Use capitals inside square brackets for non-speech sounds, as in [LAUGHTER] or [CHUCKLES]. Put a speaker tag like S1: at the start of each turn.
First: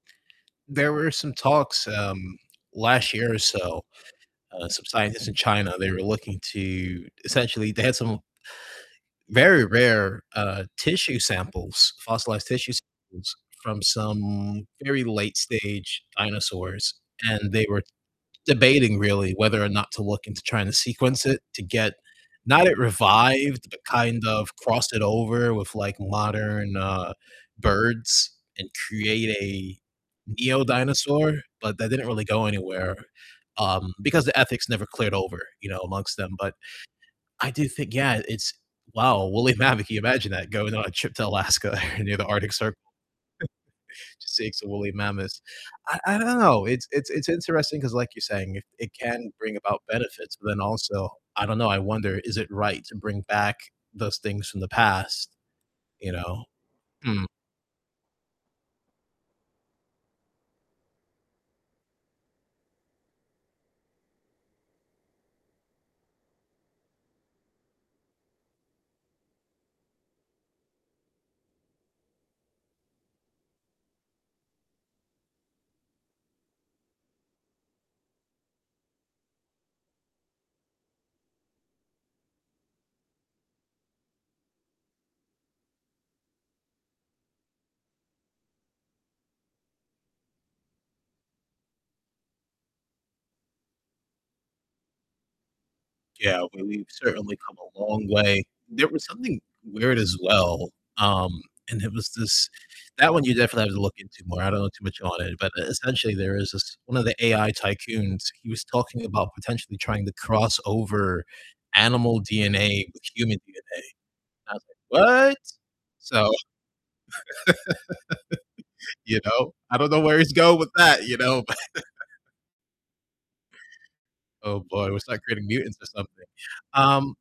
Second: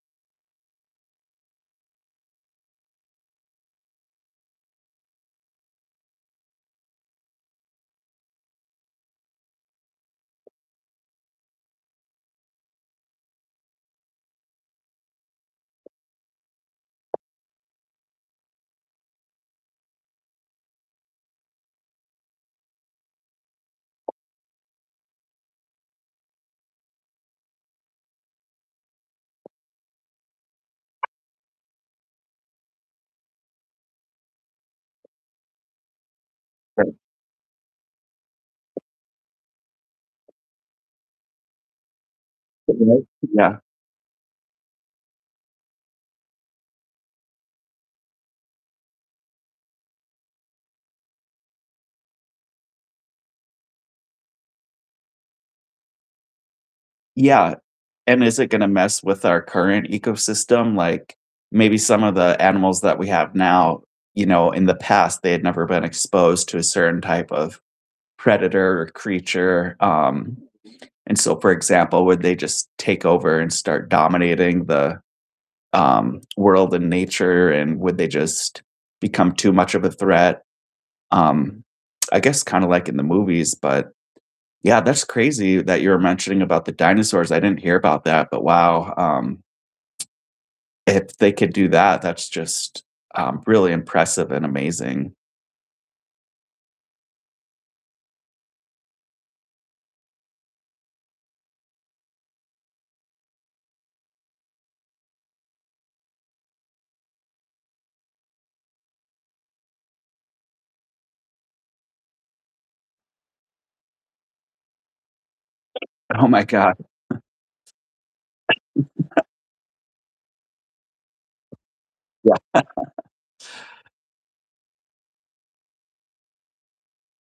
S1: There were some talks, um, last year or so, uh, some scientists in China, they were looking to essentially, they had some very rare, uh, tissue samples, fossilized tissue samples from some very late-stage dinosaurs, and they were debating really whether or not to look into trying to sequence it to get not it revived, but kind of cross it over with, like, modern, uh, birds and create a neo-dinosaur, but that didn't really go anywhere, um, because the ethics never cleared over, you know, amongst them, but
S2: [UNINTELLIGIBLE]
S1: I do think yeah, it's wow, a woolly mammoth. Can you imagine that? Going on a trip to Alaska or near the Arctic Cir
S2: [UNINTELLIGIBLE] Yeah.
S1: [CHUCKLES] to see some woolly mammoths. I I don't know, it's it's it's interesting 'cause like you're saying, it it can bring about benefits, but then also, I don't know, I wonder is it right to bring back those things from the past, you know? Hmm.
S2: Yeah, and is it gonna mess with our current ecosystem? Like, maybe some of the animals that we have now, you know, in the past they had never been exposed to a certain type of predator or creature, um, and so for example, would they just take over and start dominating the, um, world and nature, and would they just become too much of a threat? Um, I guess kinda like in the movies, but yeah, that's crazy that you're mentioning about the dinosaurs, I didn't hear about that, but wow, um, if they could do that, that's just, um, really impressive and amazing.
S1: Yeah, well, we've certainly come a long way. There was something weird as well, um, and it was this that one you definitely have to look into more, I don't know too much on it, but essentially there is this one of the AI tycoons, he was talking about potentially trying to cross over animal DNA with human DNA, and I was like, "What?"
S2: Oh
S1: So
S2: my god.
S1: [LAUGHS]
S2: [CHUCKLES]
S1: you
S2: [CHUCKLES]
S1: know, I don't know where he's going with that, you know, but
S2: Yeah. [LAUGHS]
S1: Oh boy, we'll start creating mutants or something. Um